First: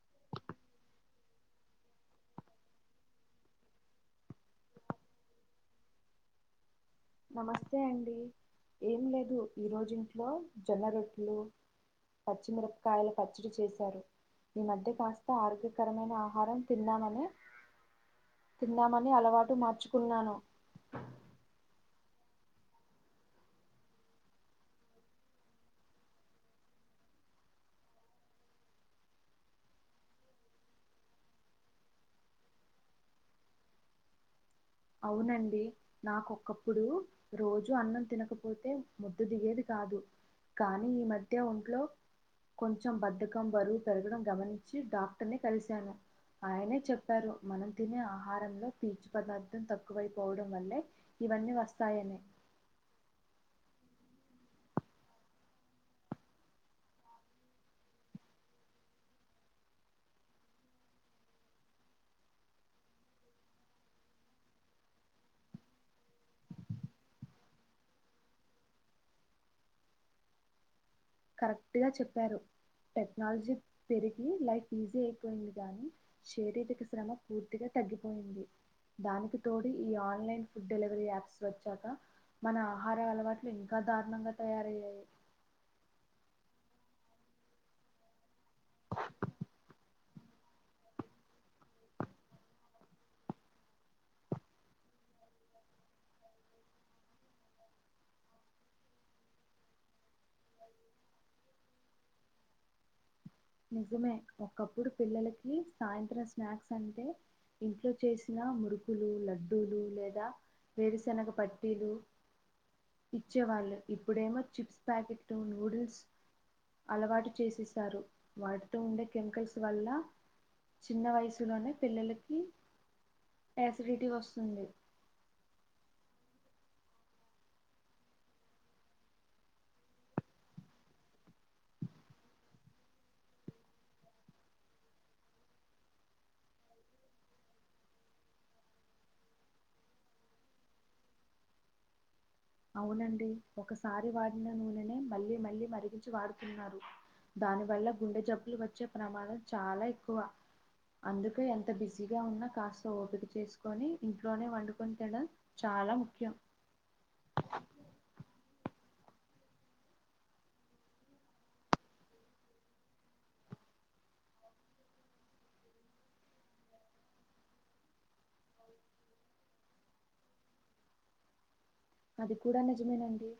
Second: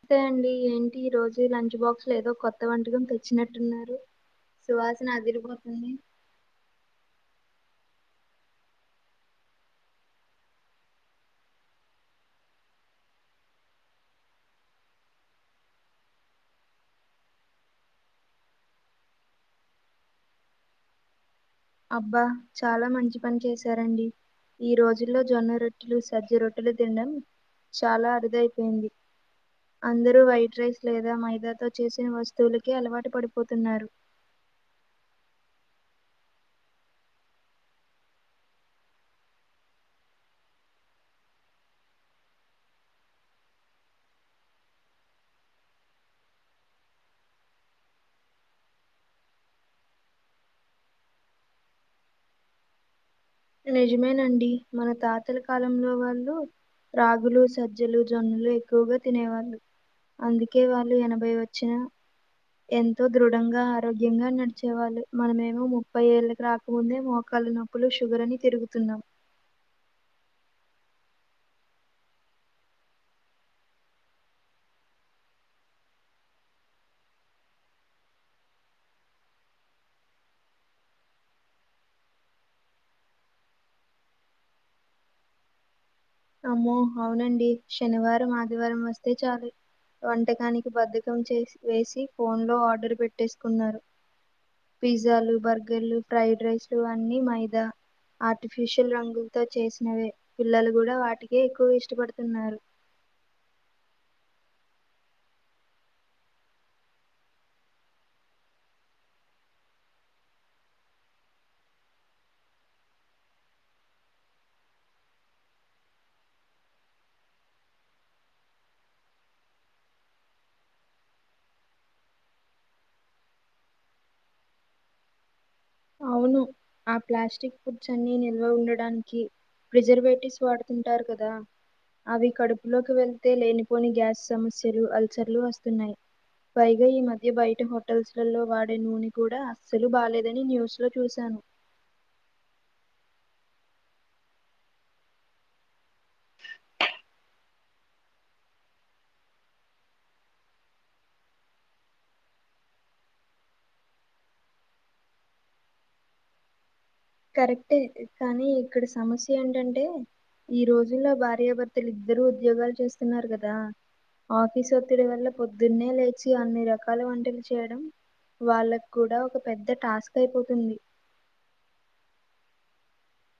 అంతే అండి ఏంటి ఈ రోజు లంచ్ బాక్స్ లో ఏదో కొత్త వంటకం తెచ్చినట్టున్నారు సువాసన అదిరిపోతుంది నమస్తే అండి ఏం లేదు ఈరోజు ఇంట్లో జొన్నరొట్లు పచ్చిమిరపకాయల పచ్చడి చేసారు ఈ మధ్య కాస్త ఆరోగ్యకరమైన ఆహారం తిందామని తిందామని అలవాటు మార్చుకున్నాను అబ్బా చాలా మంచి పని చేశారండి ఈ రోజుల్లో జొన్నరొట్టెలు సజ్జరొట్టెలు తిండం చాలా అరుదయిపోయింది అందరూ వైట్ రైస్ లేదా మైదా తో చేసిన వస్తువులకే అలవాటు పడిపోతున్నారు అవునండి నాకు ఒకప్పుడు రోజూ అన్నం తినకపోతే ముద్ద దిగేది కాదు కానీ ఈ మధ్య ఒంట్లో కొంచెం బద్దకం బరువు పెరగడం గమనించి డాక్టర్ ని కలిసాను ఆయనే చెప్పారు మనం తినే ఆహారంలో పీచు పదార్ ర్థం తక్కువైపోవడం వల్లే ఇవన్నీ వస్తాయని నిజమేనండి మన తాతల కాలంలో వాళ్ళు రాగులు సజ్జలు జొన్నలు ఎక్కువగా తినేవాళ్ళు అందుకే వాళ్ళు ఎనభై వచ్చిన ఎంతో దృఢంగా ఆరోగ్యంగా నడిచేవాళ్ళు మనమేమో ముప్పై ఏళ్ళకి రాకముందే మోకాలు నొ ప్పులు షుగర్ అని తిరుగుతున్నాం కరెక్ట్ గా చెప్పారు టెక్నాలజీ పెరిగి లైఫ్ ఈజీ అయిపోయింది గానీ శారీరక శ్రమ పూర్తిగా తగ్గిపోయింది దానికి తోడి ఈ ఆన్లైన్ ఫుడ్ డెలివరీ యాప్స్ వచ్చాక మన ఆహార అలవాట్లు ఇంకా దారుణంగా తయారయ్యాయి అమ్మో అవునండి శనివారం ఆద్ ది శనివారం వస్తే చాలు వంటకానికి బద్ధకం చేసి వేసి ఫోన్ లో ఆర్డర్ పెట్టేసుకున్నారు పిజ్జాలు బర్గర్లు ట్రైడ్ రైస్ లు అన్నీ మైదా ఆర్టిఫీషియల్ రంగులతో చేసినవే పిల్లలు గూడా వాటికే ఎక్కువ ఇష్టపడుతున్నారు నిజమే ఒకప్పుడు పిల్లలకి సాయంత్రం స్నాక్స్ అంటే ఇంట్లో చేసిన మురుకులు లడ్డూలు లేదా వేరుశెనగ పట్టీలు ఇచ్చేవాళ్ళు ఇప్పుడేమో చిప్స్ ప్యాకెట్లు న్యూడిల్స్ అలవాటు చేసేసారు వాటితో ఉండే కెమికల్స్ వల్ల చిన్న వయసులోనే పిల్లలకి యాసిడిటీ వస్తుంది అవును ఆ ప్లాస్టిక్ ఫుడ్స్ అన్ని నిల్వ ఉండడానికి ప్రిజర్వేటివ్స్ వాడుతుంటారు కదా అవి కడుపులోకి వెళ్తే లేనిపోని గ్యాస్ సమస్యలు అల్సర్ లు వస్తున్నాయ్ పైగా ఈ మధ్య బయట హోటల్స్ లల్లో వాడే నూనె కూడా అస్సలు బాలేదని న్యూస్ న్యూస్లో చూశాను అవునండి ఒకసారి వాడిన నూనెనే మళ్ళీ మళ్ళీ మరిగించి వాడుతున్నారు దాని వల్ల గుండె జబ్బులు వచ్చే ప్రమాదం చాలా ఎక్కువ అందుకే ఎంత బిజీగా ఉన్నా కాస్త ఓపిక చేసుకొని ఇంట్లోనే వండుకొని తినడం చాల ముఖ్యం కరెక్టే కానీ ఇక్కడ సమస్య ఏంటంటే ఈ రోజుల్లో భార్యాభర్తలు ఇద్దరు ఉద్యోగాలు చేస్తున్నారు కదా ఆఫీస్ ఒత్తిడి వల్ల పొద్దున్నే లేచి అన్ని రకాల వంటలు చేయడం వాళ్ళకు కూడా ఒక పెద్ద టాస్క్ అయిపోతుంది అది కూడా నిజమేనండి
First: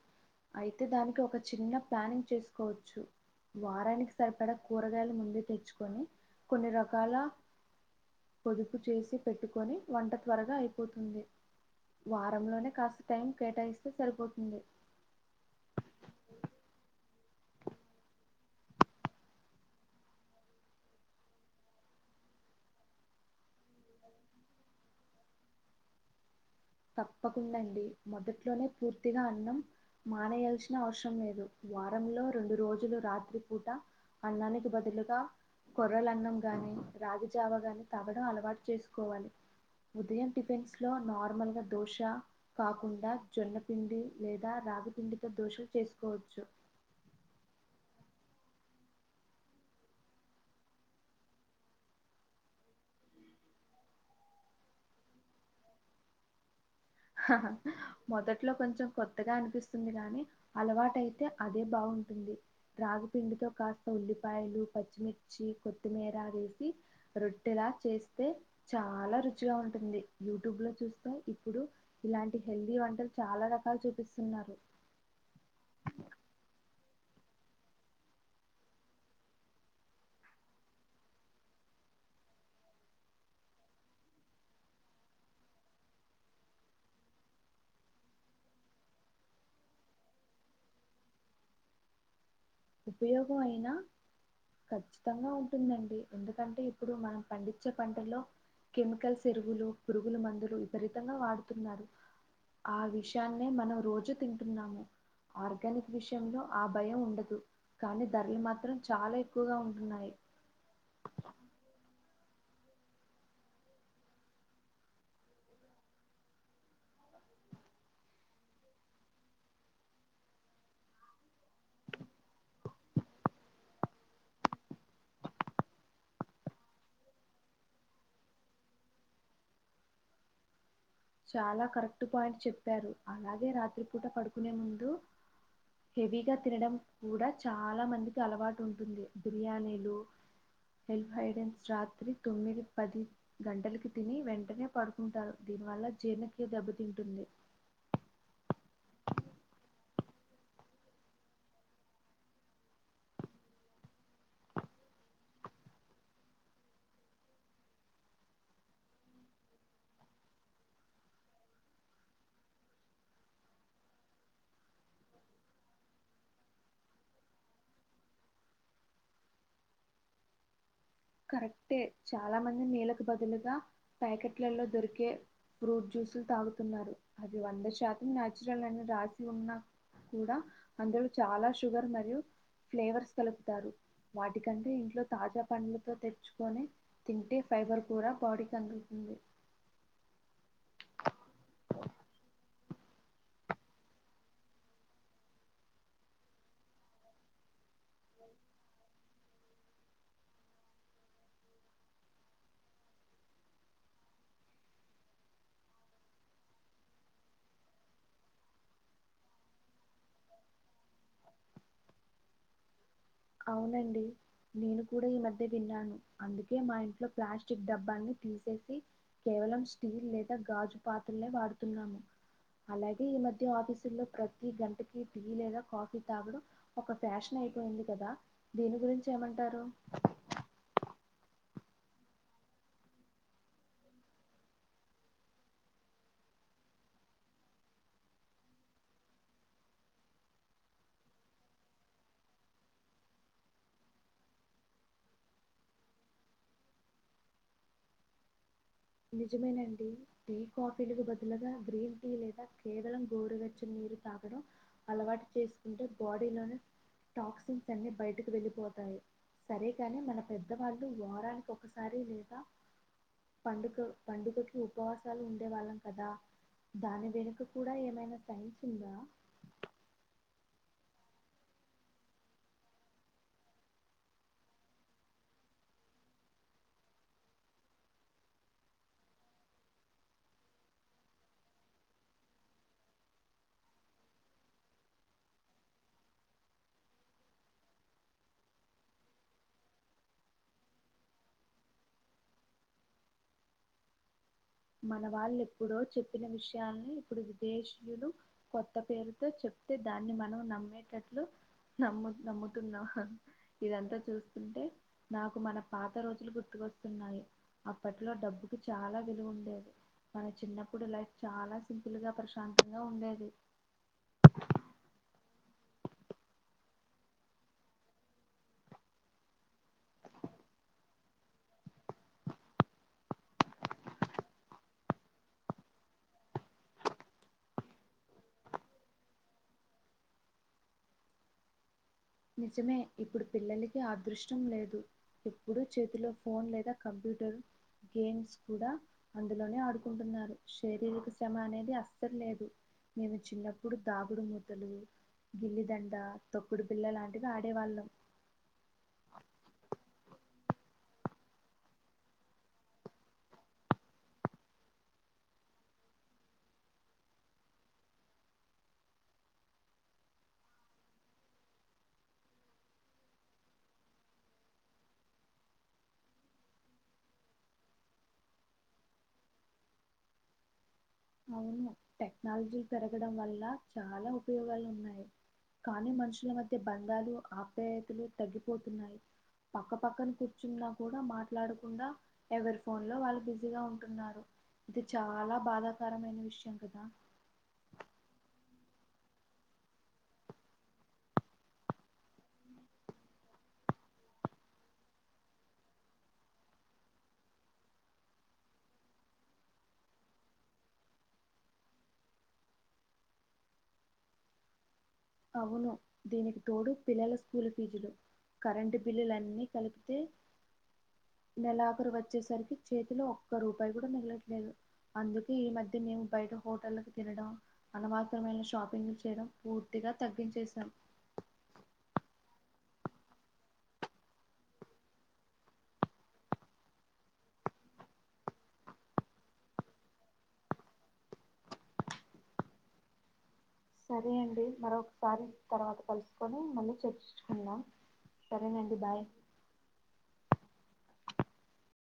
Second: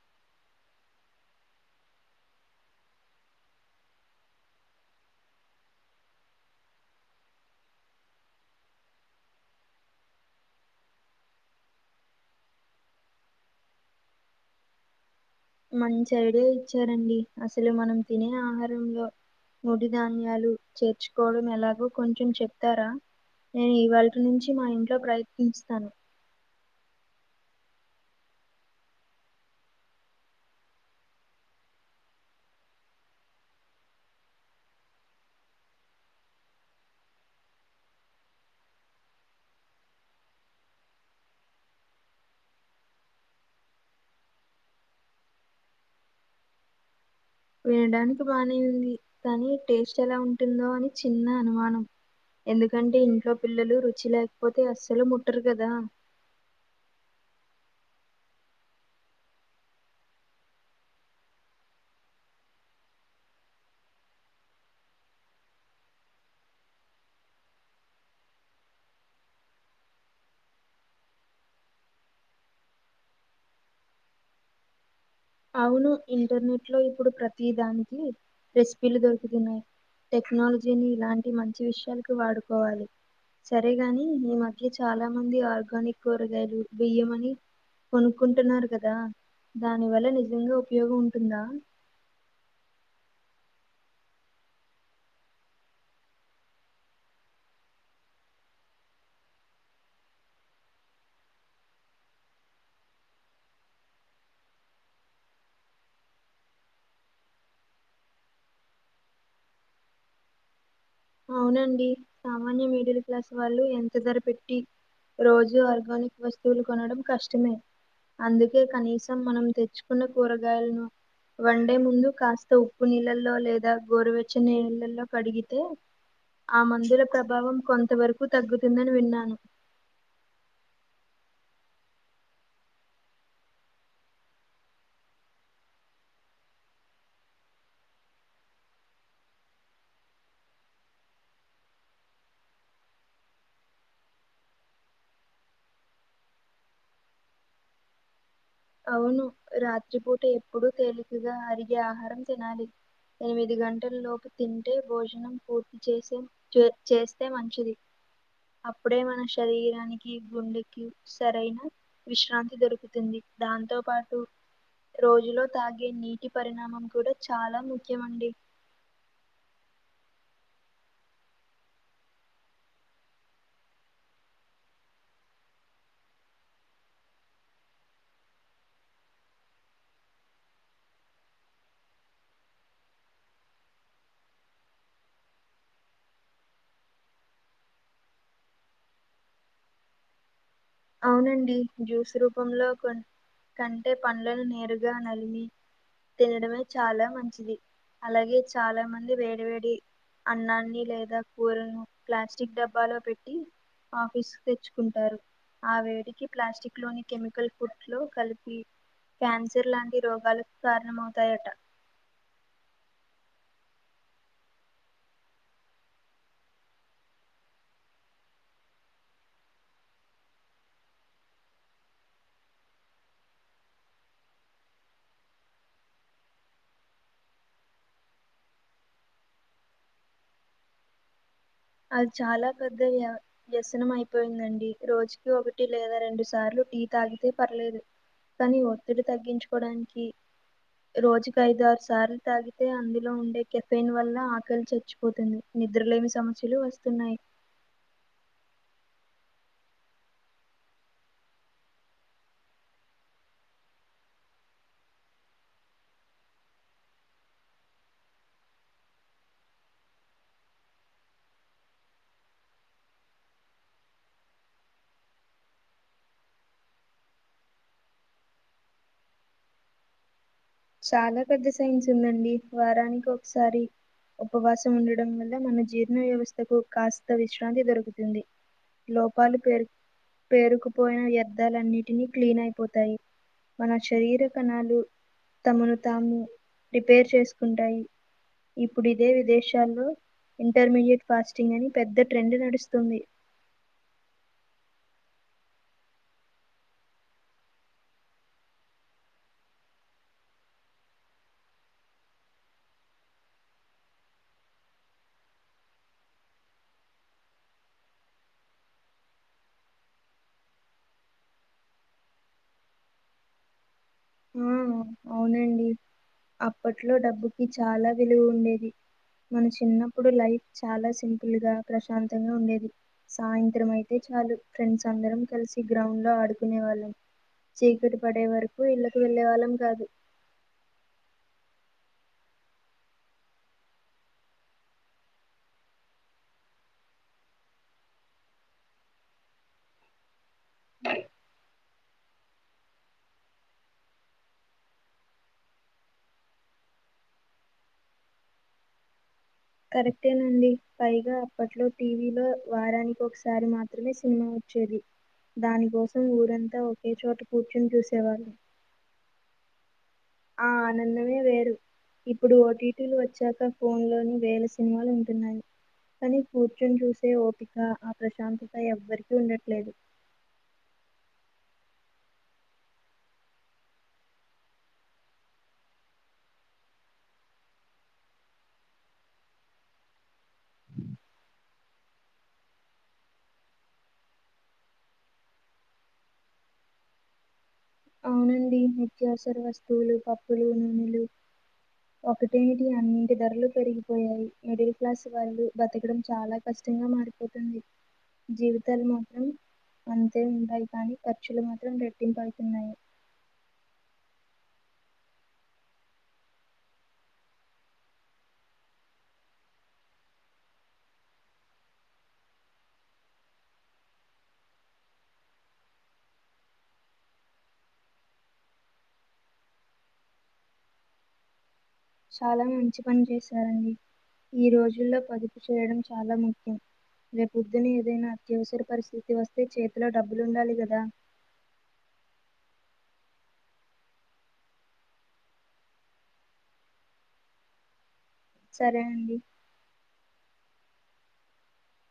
అయితే దానికి ఒక చిన్న ప్లానింగ్ చేసుకోవచ్చు వారానికి సరిపడా కూరగాయలు ముందే తెచ్చుకొని కొన్ని రకాల పొదుపు చేసి పెట్టుకొని వంట త్వరగా అయిపోతుంది వారంలోనే కాస్త టైం కేటాయిస్తే సరిపోతుంది మంచి ఐడియా ఇచ్చారండి అసలు మనం తినే ఆహారంలో ముడిధాన్యాలు చేర్చుకోవడం ఎలాగో కొంచెం చెప్తారా నేను ఇవాల్టి నుంచి మా ఇంట్లో ప్రయత్నిస్తాను తప్పకుండా అండి మొదట్లోనే పూర్తిగా అన్నం మానేయాల్సిన అవసరం లేదు వారంలో రెండు రోజులు రాత్రి పూట అన్నానికి బదులుగా కొర్రల అన్నం గాని రాగిజావ గాని తాగడం అలవాటు చేసుకోవాలి ఉదయం టిఫెన్స్ లో నార్మల్ గా దోశ కాకుండా జొన్నపిండి లేదా రాగిపిండితో దోషలు చేసుకోవచ్చు వినడానికి బానే ఉంది కానీ టేస్ట్ ఎలా ఉంటుందో అని చిన్న అనుమానం ఎందుకంటే ఇంట్లో పిల్లలు రుచి లేకపోతే అస్సలు ముట్టరు కదా హహ మొదట్లో కొంచెం కొత్తగా అనిపిస్తుంది గానీ అలవాటైతే అదే బాగుంటుంది రాగిపిండితో కాస్త ఉల్లిపాయలు పచ్చిమిర్చి కొత్తిమీర వేసి రొట్టెలా చేస్తే చాలా రుచిగా ఉంటుంది యూట్యూబ్ లో చూస్తే ఇప్పుడు ఇలాంటి హెల్తీ వంటలు చాలా రకాలు చూపిస్తున్నారు అవును ఇంటర్నెట్ లో ఇప్పుడు ప్రతి దానికి రెసిపీలు దొరుకుతున్నాయి టెక్నాలజీని ఇలాంటి మంచి విషయాలకు వాడుకోవాలి సరేగాని ఈ మధ్య చాలా మంది ఆర్గానిక్ కూరగాయలు బియ్యమని కొనుక్కుంటున్నారు కదా దాని వల్ల నిజంగా ఉపయోగం ఉంటుందా ఉపయోగం అయినా ఖచ్చితంగా ఉంటుందండి ఎందుకంటే ఇప్పుడు మనం పండించే పంటల్లో కెమికల్స్ ఎరువులు పురుగుల మందులు విపరీతంగా వాడుతున్నారు ఆ విషాన్నే మనం రోజు తింటున్నాము ఆర్గానిక్ విషయంలో ఆ భయం ఉండదు కానీ ధరలు మాత్రం చాలా ఎక్కువగా ఉంటున్నాయి అవునండి సామాన్య మీడిల్ క్లాస్ వాళ్ళు ఎంత ధర పెట్టి రోజు ఆర్గానిక్ వస్తువులు కొనడం కష్టమే అందుకే కనీసం మనం తెచ్చుకున్న కూరగాయలను వన్ డే ముందు కాస్త ఉప్పు నీళ్ళల్లో లేదా గోరువెచ్చ నీళ్ళల్లో కడిగితే ఆ మందుల ప్రభావం కొంత వరకు తగ్గుతుందని విన్నాను చాలా కరెక్ట్ పాయింట్ చెప్పారు అలాగే రాత్రిపూట పడుకునే ముందు హెవీగా తినడం కూడా చాలా మందికి అలవాటు ఉంటుంది బిర్యానీలు హెల్ హైడెన్స్ రాత్రి తొమ్మిది పది గంటలకి తిని వెంటనే పడుకుంటారు దీని వల్ల జీర్ణక్రియ దెబ్బతింటుంది అవును రాత్రిపూట ఎప్పుడూ తేలికగా అరిగే ఆహారం తినాలి ఎనిమిది గంటల లోపు తింటే భోజనం పూర్తి చేసే చే చేస్తే మంచిది అప్పుడే మన శరీరానికి గుండెకి సరైన విశ్రాంతి దొరుకుతుంది దాంతో పాటు రోజులో తాగే నీటి పరిణామం కూడా చాలా ముఖ్యమండి కరెక్టే చాలా మంది నేలకు బదులుగా ప్యాకెట్లలో దొరికే ఫ్రూట్ జ్యూసులు తాగుతున్నారు అది వంద శాతం నాయాచురల్ అని రాసి ఉన్న కూడా అందులో చాలా షుగర్ మరియు ఫ్లేవర్స్ కలుపుతారు వాటికంటే ఇంట్లో తాజా పండ్లు తో తెచ్చుకొని తింటే ఫైబర్ కూర బాడీ కందుతుంది అవునండి జ్యూస్ రూపంలో కొన్ కంటే పండ్లను నేరుగా నమిలి తినడమే చాలా మంచిది అలాగే చాలా మంది వేడి వేడి అన్నాన్ని లేదా కూరలను ప్లాస్టిక్ డబ్బాలో పెట్టి ఆఫీస్క్ తెచ్చుకుంటారు ఆ వేడికి ప్లాస్టిక్ లోని కెమికల్ ఫుడ్ లో కలిపి క్యాన్సర్ లాంటి రోగాలక్ కారణమవుతయట అవునండి నేను కూడా ఈ మధ్య విన్నాను అందుకే మా ఇంట్లో ప్లాస్టిక్ డబ్బాని తీసేసి కేవలం స్టీల్ లేద గాజు పాత్రలే వాడుతున్నాము అలాగే ఈ మధ్య ఆఫీసుల్లో ప్రతి గంటకి టీ లేదా కాఫీ తాగడం ఒక ఫ్యాషన్ అయిపోయింది కదా దీని గురించి ఏమంటారు అది చాలా పెద్దవి యా వ్యసనం అయిపోయిందండి రోజుకి ఒకటి లేదా రెండు సార్లు టీ తాగితే పర్లేదు కని ఒత్తిడి తగ్గించుకోవడానికి రోజుకి ఐదు ఆరు సార్లు తాగితే అందులో ఉండే కెఫెన్ వల్ల ఆకలి చచ్చిపోతుంది నిద్రలేమి సమస్యలు వస్తున్నాయి నిజమేనండి టీ కాఫీలకు బదులుగా గ్రీన్ టీ లేదా కేవలం గోరువెచ్చ నీరు తాగడం అలవాటు చేసుకుంటే బాడీలోని టాక్సిన్స్ అన్ని బయటకు వెళ్ళిపోతాయి సరేకాని మన పెద్దవాళ్ళు వారానికి ఒకసారి లేదా పండుక పండుగకి ఉపవాసాలు ఉండేవాళ్ళం కదా దాని వెనుక కూడ ఏమైనా సైన్స్ ఉందా చాలా పెద్ద సైన్స్ ఉందండి వారానికి ఒకసారి ఉపవాసం ఉండడం వల్ల మన జీర్ణ వ్యవస్థకు కాస్త విశ్రాంతి దొరుకుతుంది లోపాల్ పెరు పేరుకుపోయిన వ్యర్థాలన్నిటినీ క్లీన్ అయిపోతాయి మన శరీర కణాలు తమను తాము రిపేర్ చేసుకుంటాయి ఇప్పుడు ఇదే విదేశాల్లో ఇంటర్మీడియట్ ఫాస్టింగ్ అని పెద్ద ట్రెండ్ నడుస్తుంది మన వాళ్ళు ఎప్పుడో చెప్పిన విషయాల్ని ఇప్పుడు విదేశీయులు కొత్త పేరుతో చెప్తే దాన్ని మనం నమ్మేటట్లు నమ్ నమ్ముతున్నా హ ఇదంతా చూస్తుంటే నాకు మన పాత రోజులు గుర్తుకొస్తున్నాయి అప్పట్లో డబ్బుకు చాలా విలువ ఉం డెది మన చిన్నప్పుడు లైఫ్ చాలా సింపుల్ గా ప్రశాంతంగా ఉండేది ఉ అవునండి అప్పట్లో డబ్బుకి చాలా విలువ ఉండేది మన చిన్నప్పుడు లైఫ్ చాలా సింపుల్ గా ప్రశాంతంగా ఉండేది సాయంత్రం అయితే చాలు ఫ్రెండ్స్ అందరం కలిసి గ్రౌండ్ లో ఆడుకునే వాళ్ళం చీకటి పడే వరకు ఇళ్ళకు వెళ్ళే వాళ్ళం కాదు నిజమే ఇప్పుడు పిల్లలకి అదృష్టం లేదు ఎప్పుడు చేతిలో ఫోన్ లేదా కంప్యూటర్ గేమ్స్ కూడ అందులోనే ఆడుకుంటున్నారు షరీరక శ్రమ అనేది అస్సలు లేదు నేను చిన్నప్పుడు దాగుడు మూతలు గిల్లిదండ తొక్కుడు బిల్ల లాంటివి ఆడేవాళ్ళం కరెక్టేనండి పైగా అప్పట్లో టీవీలో వారానికి ఒకసారి మాత్రమే సినిమా వచ్చేది దానికోసం ఊరంతా ఒకే చోట కూర్చుని చూసేవారు ఆ అనందమే వేరు ఇప్పుడు ఓటీటీలు వచ్చాక ఫోన్ లోని వేల సినిమాలు ఉంటున్నాయి కానీ కూర్చొని చూసే ఓపిక ఆ ప్రశాంతత ఎవ్వరికి ఉండట్లేదు అవును టెక్నాలజి పెరగడం వల్ల చాలా ఉపయోగాలున్నాయి కానీ మనుషుల మధ్య బంధాలు ఆప్యాయతలు తగ్గిపోతున్నాయి పక్క పక్కన కూర్చున్నా కూడా మాట్లాడకుండా ఎవరు ఫోన్ లో వాళ్ళు బిజీగా ఉంటున్నారు ఇది చాలా బాధాకరమైన విషయం కదా ఆవునండి నిత్యావసర వస్తువులు పప్పులు నూనెలు ఒకటేమిటి అన్నంటి ధరలు పెరిగిపోయాయి మిడిల్ క్లాస్ వాళ్ళు బతకడం చాలా కష్టంగా మారిపోతుంది జీవితాలు మాత్రం అంతే ఉంటాయి కానీ ఖర్చులు మాత్రం రెట్టింపు అవుతున్నాయి అవును దీనికి తోడు పిల్లల స్కూల్ ఫీజులు కరెంటు బిల్లులన్నీ కలిపితే నెలాఖరు వచ్చేసరికి చేతిలో ఒక్క రూపాయి కూడా మిగలట్లేదు అందుకే ఈ మధ్య మేము బయట హోటళ్కి తినడం అనవాతమైన షాపింగ్ చేయడం పూర్తి టిగా తగ్గించేసాం చాలా మంచి పని చేశారండి ఈ రోజుల్లో పదుపు చేయడం చాలా ముఖ్యం రేపుొద్దుని ఏదైనా అత్యవసర పరిస్థితి వస్తే చేతిలో డబ్బులు ఉండాలి కదా సరే అండి మరొకసారి తర్వాత కలుసుకొని మళ్ళీ చర్చించుకుందం సరేనండి సరే బాయ్ అండి